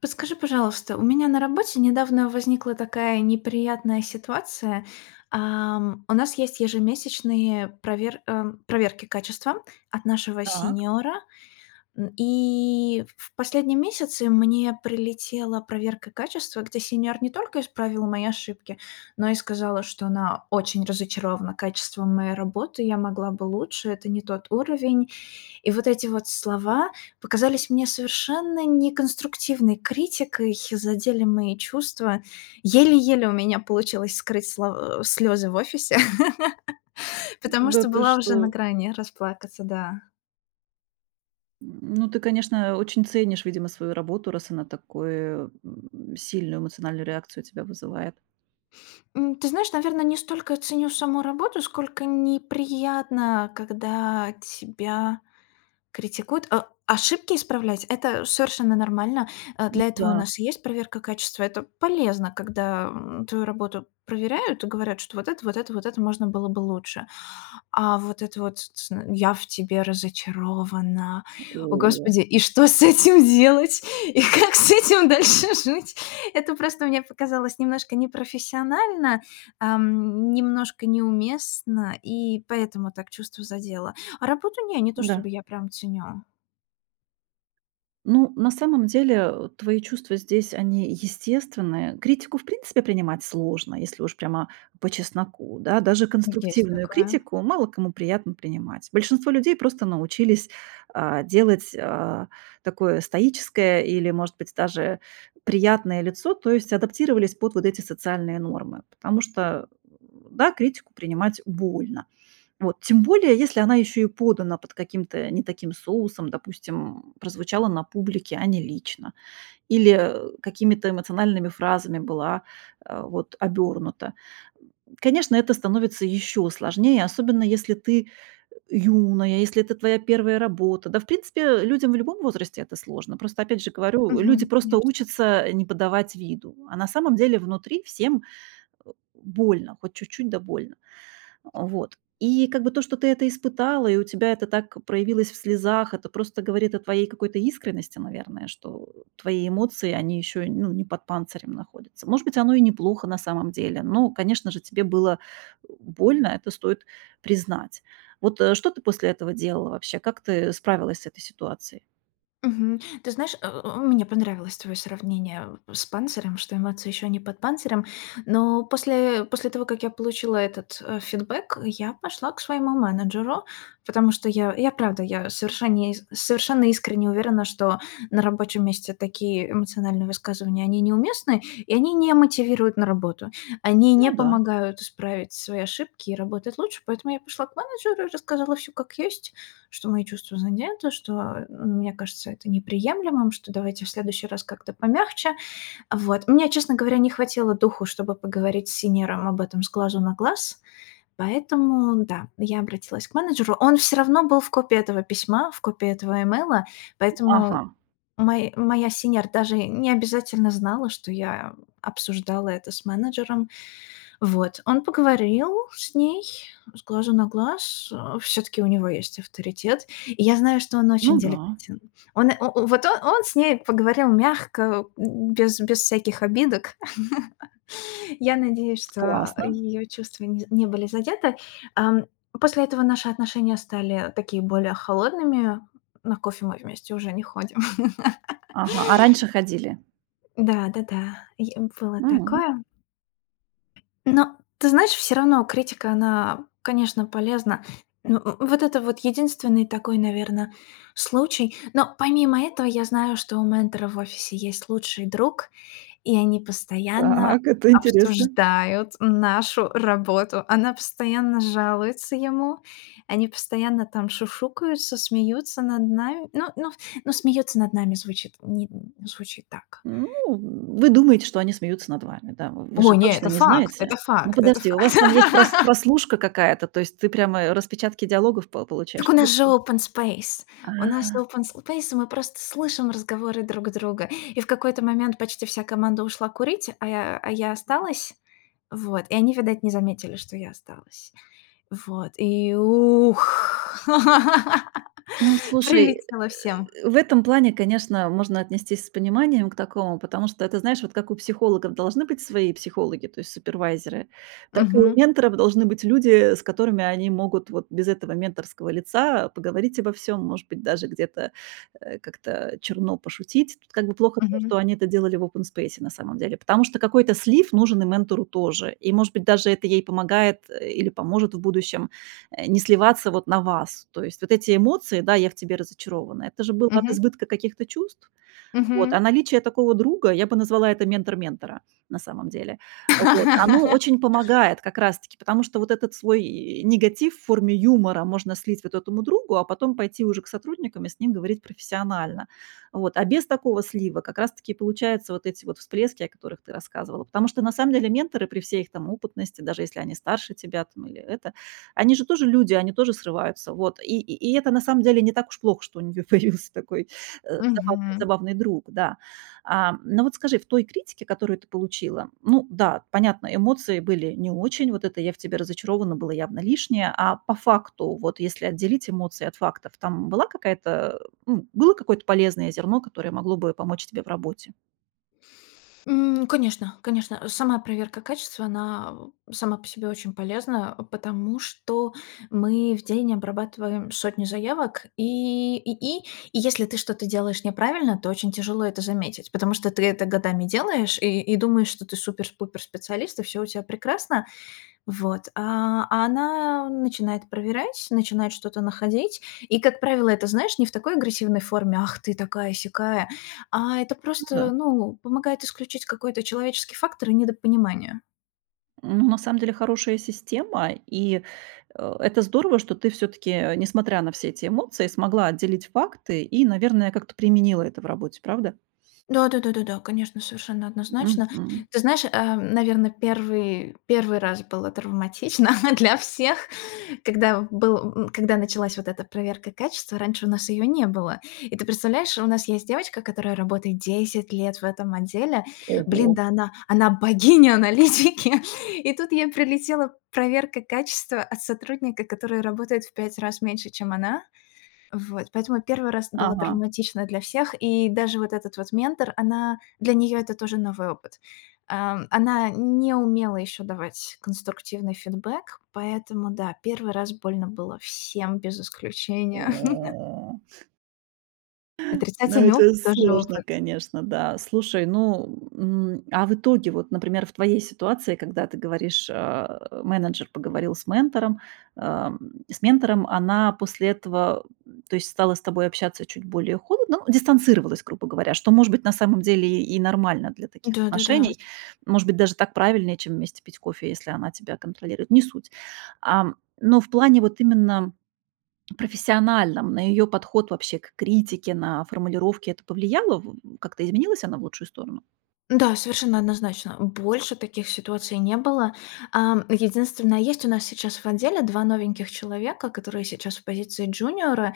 Подскажи, пожалуйста, у меня на работе недавно возникла такая неприятная ситуация. Ам, у нас есть ежемесячные провер ам, проверки качества от нашего Так. сеньора, м. И в в последние месяцы мне прилетела проверка качества, где сеньор не только исправил мои ошибки, но и сказала, что она очень разочарована качеством моей работы, я могла бы лучше, это не тот уровень. И вот эти вот слова показались мне совершенно неконструктивной критикой, задели мои чувства. Еле-еле у меня получилось скрыть слов э, слёзы в офисе, М, потому да что ты была уже на что? грани расплакаться, да. М, ну, ты, конечно, очень ценишь, видимо, свою работу, раз она такую, м, сильную эмоциональную реакцию у тебя вызывает. М, ты знаешь, наверно, не столько ценю саму работу, сколько неприятно, когда тебя критикуют, э. Ошибки исправлять- это совершенно нормально, э, М, для этого у да. нас и есть проверка качества. Это полезно, когда, м, твою работу проверяют и говорят, что вот это, вот это, вот это можно было бы лучше. А вот это вот: "Ц ц н, я в тебе разочарована". М, О о! господи, и что с этим делать и как с этим дальше жить? Это просто мне показалось немножко непрофессионально, эм, немножко неуместно, и поэтому так чувство задело, а работу- не, не то Да. чтобы я прям ценю. Ну, на самом деле, э, твои чувства здесь, они естественные. Критику, в принципе, принимать сложно, если уж прямо по чесноку, да. Даже Есть конструктивную такая. критику мало кому приятно принимать. Большинство людей просто научились, а, делать, а, такое стоическое или, может быть, даже приятное лицо, то есть адаптировались под вот эти социальные нормы, потому что, м, да, критику принимать больно, вот. Тем более если она ещё и подана под каким-то, э, не таким соусом, допустим, прозвучала на публике, а не лично, или, э, какими-то эмоциональными фразами была, э, вот, обёрнута. Конечно, это становится ещё сложнее, особенно если ты, э, юная, если это твоя 1 работа. Да, в принципе, э, людям в любом возрасте это сложно. Просто, опять же говорю, люди Мгм, просто конечно. учатся, э, не подавать виду, а на самом деле внутри всем, э, больно, хоть чуть-чуть, да больно. А, вот. И как бы то, что ты это испытала, и у тебя это так проявилось в слезах- это просто говорит о твоей какой-то искренности, наверное, что, э, твои эмоции, они ещё, ну, не под панцирем находятся. Может быть, оно и неплохо на самом деле, но, конечно же, тебе было, э, больно, это стоит признать. Вот, э, что ты после этого делала вообще? Как ты справилась с этой ситуацией? Мгм, ты знаешь, э, э, э, мне понравилось твое сравнение, э, с панцирем, что эмоция еще не под панцирем. Но после после того, как я получила этот, э, фидбек, я пошла к своему менеджеру, потому что я, я, правда, я, совершенне совершенно искренне уверена, что на рабочем месте такие эмоциональные высказывания, они неуместны, и они не мотивируют на работу. Они не Ну да. помогают исправить свои ошибки и работать лучше. Поэтому я пошла к менеджеру и рассказала всё как есть, что мои чувства задеты, что, э, мне кажется это неприемлемым, что давайте в следующий раз как-то помягче. Вот, мне, честно говоря, не хватило духу, чтобы поговорить с сеньором об этом с глазу на глаз, поэтому, да, я обратилась к менеджеру. Он всё равно был в копии этого письма, в копии этого имейла, поэтому Ага. мой моя сеньор даже не обязательно знала, что я, э, обсуждала это с менеджером. Вот, он поговорил с ней с глазу на глаз, э, всё-таки у него есть авторитет, и я знаю, что он очень Ну да. деликатен. Он, о о вот, о он с ней поговорил мягко, м, без без всяких обидок. Я надеюсь, что, э, Классно. её чувства не з не были задеты. Ам, после этого наши отношения стали, э, такие более холодными, на кофе мы вместе уже не ходим. Ага, а раньше ходили? Да, да-да, е было М. такое. Но, ты знаешь, всё равно критика, она, э, конечно, полезна. Но в вот это вот единственный такой, наверно, случай. Но помимо этого, я знаю, что у ментора в офисе есть лучший друг, и они постоянно Так, это интересно. обсуждают нашу работу. Она постоянно жалуется ему, они постоянно там шушукаются, смеются над нами. Ну ну ну, "смеётся над нами" звучит нин звучит так. Ну, в вы думаете, что они смеются над вами, да? В вы же Ой, нет, точно это не факт, знаете, э. это Ну, факт, это подожди, у вас там есть прос факт! прослушка какая-то, то есть ты прямо и распечатки диалогов по Так получаешь, у нас вот же ты? open space, у нас А. open space, и мы просто слышим разговоры друг друга, и в какой-то момент почти вся команда ушла курить, а я, э, а я осталась. Вот, и они, видать, не заметили, что я осталась. Вот, и ух, Ну, слушай, э, прилетело всем. э, в этом плане, конечно, можно отнестись с пониманием к такому, потому что это, знаешь, вот как у психологов должны быть свои психологи, то есть супервайзеры, так и у Мгм. менторов должны быть люди, э, с которыми они могут вот без этого менторского лица поговорить обо всём, может быть, даже где-то, э, как-то, э, черно пошутить. Тут как бы плохо то, что Мгм. они это делали в опенспейсе на самом деле, потому что какой-то слив нужен и ментору тоже. И, может быть, даже это ей помогает, э, или поможет в будущем, э, не сливаться вот на вас. То есть вот эти эмоции: "Да, я в тебе разочарована"- это же было от Мгм. избытка каких-то чувств, вот, а Мгм. наличие такого друга, я бы назвала это "ментор ментора", на самом деле, вот, оно очень помогает как раз-таки, потому что вот этот свой негатив в форме юмора можно слить вот этому другу, а потом пойти уже к сотрудникам и с ним говорить профессионально. Вот, а без такого слива как раз таки и получаются вот эти вот всплески, о которых ты рассказывала. Потому что на самом деле менторы при всей их там опытности, даже если они старше тебя там или это, они же тоже люди, они тоже срываются, вот, и и и это на самом деле не так уж плохо, что у них появился такой, э, забавный Мгм. забавный друг, да. Ам, но вот скажи, в той критике, которую ты получила, ну да, понятно, эмоции были не очень, вот это "я в тебе разочарована" было явно лишнее, а по факту, вот если отделить эмоции от фактов, там была какая-то э, ну, было какое-то полезное зерно, которое могло бы помочь тебе в работе? М. Конечно, конечно, сама проверка качества, она, а, сама по себе очень полезна, а, потому что мы в день обрабатываем сотни заявок и и и если ты что-то делаешь неправильно, то очень тяжело это заметить. Потому что ты это годами делаешь и и думаешь, что ты супер с пупер специалист и всё у тебя прекрасно. Вот, а она начинает проверять, начинает что-то находить, и, как правило, это, знаешь, не в такой агрессивной форме ах, ты такая-сякая, а это Ну просто, да. ну, помогает исключить какой-то человеческий фактор и недопонимание. Ну на самом деле хорошая система, и, а, это здорово, что ты все-таки, а, несмотря на все эти эмоции, смогла отделить факты, и, наверное, как-то применила это в работе, правда? Да да да да да, конечно, совершенно однозначно. Мгм. Ты знаешь ам, наверно, первый первый раз было травматично для всех, когда в был, м, когда началась вот эта проверка качества, раньше у нас ее не было. И ты представляешь, у нас есть девочка, которая работает 10 лет в этом отделе, блин, Ого. да она, она богиня аналитики и тут ей прилетела проверка качества от сотрудника, который работает в 5 раз меньше, чем она. Вот поэтому первый раз было Ага. травматично для всех. И даже вот этот вот ментор, она для нее это тоже новый опыт. Ам, она не умела еще давать конструктивный фидбек, поэтому да, первый раз больно было всем без исключения. Ну, Отрицательный это опыт- тоже сложно, опыт. конечно, да. Слушай, ну, м, а в итоге вот, например, в твоей ситуации, когда ты говоришь, а, менеджер поговорил с ментором, ам с ментором. Она после этого, м то есть, стала с тобой общаться чуть более холодно, ну дистанцировалась, грубо говоря. Что может быть на самом деле и нормально для таких Да-да-да. отношений, может быть даже так правильнее, чем вместе пить кофе, если она тебя контролирует. Не суть. Ам. Но в плане вот именно профессиональном, на её подход, вообще, к критике, на формулировке это повлияло? В в как-то изменилась она в лучшую сторону? Да, совершенно однозначно, больше таких ситуаций не было. Ам, единственное, есть у нас сейчас в отделе 2 новеньких человека, которые сейчас в позиции джуниора,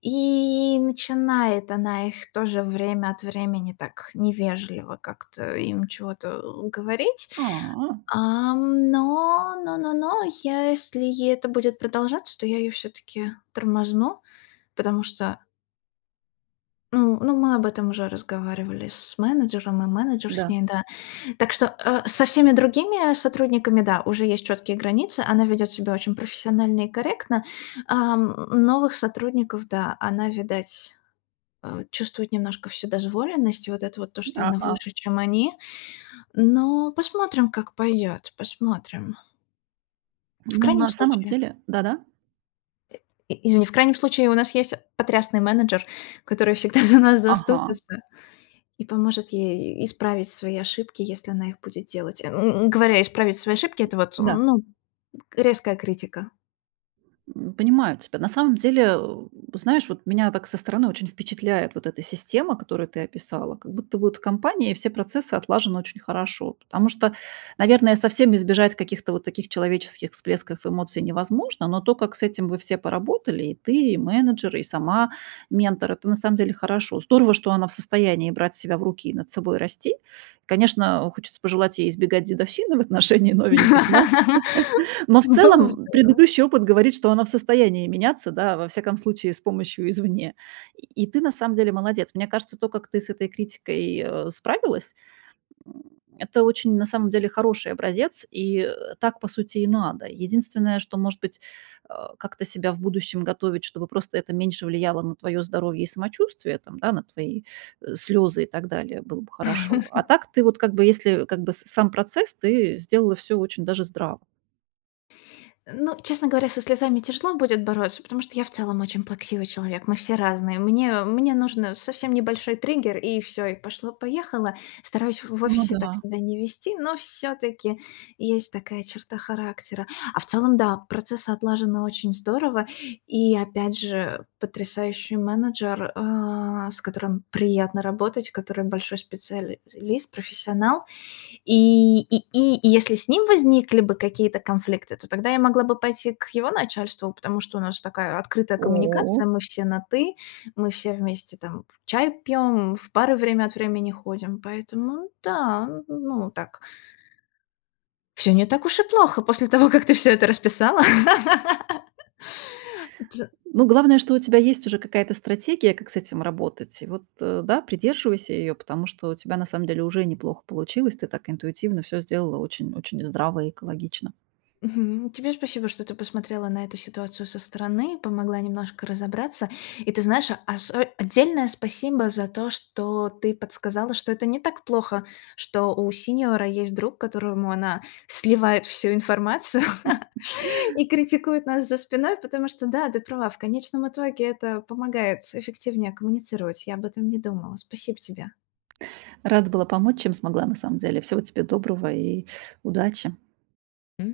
и начинает она их тоже, время от времени, так невежливо как-то им чего-то говорить. А. Ам, но но но но, я, если это будет продолжаться, то я её всё-таки тормозну, потому что Ну ну, мы об этом уже разговаривали с менеджером, и менеджер с Да. ней, да. Так что, а, со всеми другими, а, сотрудниками, да, уже есть чёткие границы, она ведёт себя очень профессионально и корректно. Ам, э, новых сотрудников, да, она, видать, а, чувствует немножко вседозволенность, и вот это вот то, что она Ага. выше, чем они. Но посмотрим, как пойдёт, посмотрим. В Ну, крайнем на самом случае деле да да И извини, в крайнем случае, у нас есть потрясный менеджер, который всегда за нас Ага. заступится и поможет ей и исправить свои ошибки, если она их будет делать. Э, ну, и говоря "исправить свои ошибки", это вот, Да. ну, резкая критика. М, понимаю тебя. На самом деле, а, у по знаешь, вот, меня, так, со стороны, очень впечатляет вот эта система, которую ты описала. Как будто вот в компании и все процессы отлажены очень хорошо. Потому что, наверное, совсем избежать каких-то вот таких человеческих всплесков эмоций невозможно, но то, как с этим вы все поработали: и ты, и менеджер, и сама ментор- это на самом деле хорошо. Здорово, что она в состоянии брать себя в руки и над собой расти. Конечно, у хочется пожелать ей избегать дедовщины в отношении новеньких, но но в Ну, целом, было бы м, здорово. предыдущий опыт говорит, что она в состоянии меняться, да, во всяком случае с помощью извне, и и ты на самом деле молодец. Мне кажется, то, как ты с этой критикой, а, справилась, м, это очень, на самом деле, хороший образец, и, а, так, по сути, и надо. Единственное, что, может быть, а, как-то себя в будущем готовить, чтобы просто, это меньше влияло на твоё здоровье и самочувствие, там на твои, э, слёзы и так далее, было бы хорошо. А так ты вот, как бы, если, как бы, с сам процесс, ты сделала всё очень даже здраво. Ну, честно говоря, со слезами тяжело будет бороться, потому что я в целом очень плаксивый человек. Мы все разные, мне мне нужно совсем небольшой триггер, и всё, и пошло-поехало. Стараюсь в в Ну офисе так да. себя не вести, но всё-таки, есть такая черта характера. А в целом, да, процесс отлажен на очень здорово. И, опять же, э, потрясающий менеджер, а, с которым приятно работать, который большой специал лист, профессионал. И и и и если с ним возникли бы какие-то конфликты, то тогда я могла бы пойти к его начальству, потому что у нас такая открытая коммуникация: О! мы все на ты, мы все вместе там чай пьём, в бары время от времени ходим, поэтому, да, ну да, н ну вот так. Всё не так уж и плохо, после того, как ты всё это расписала. Дил Ну, главное, что у тебя есть уже какая-то стратегия, как с этим работать. И вот, а, да, придерживайся её, потому что у тебя на самом деле уже неплохо получилось. Ты так интуитивно всё сделала очень очень здраво и экологично. Мгм, тебе спасибо, что ты посмотрела на эту ситуацию со стороны, помогла немножко разобраться. И ты знаешь, осо отдельное спасибо за то, что ты подсказала, что это не так плохо. Что у сеньора есть друг, которому она сливает всю информацию и критикует нас за спиной, потому что, да, ты права, в конечном итоге это помогает с эффективней коммуницировать. Я об этом не думала, спасибо тебе. Рада была помочь, чем смогла, на самом деле. Всего тебе доброго и удачи! М.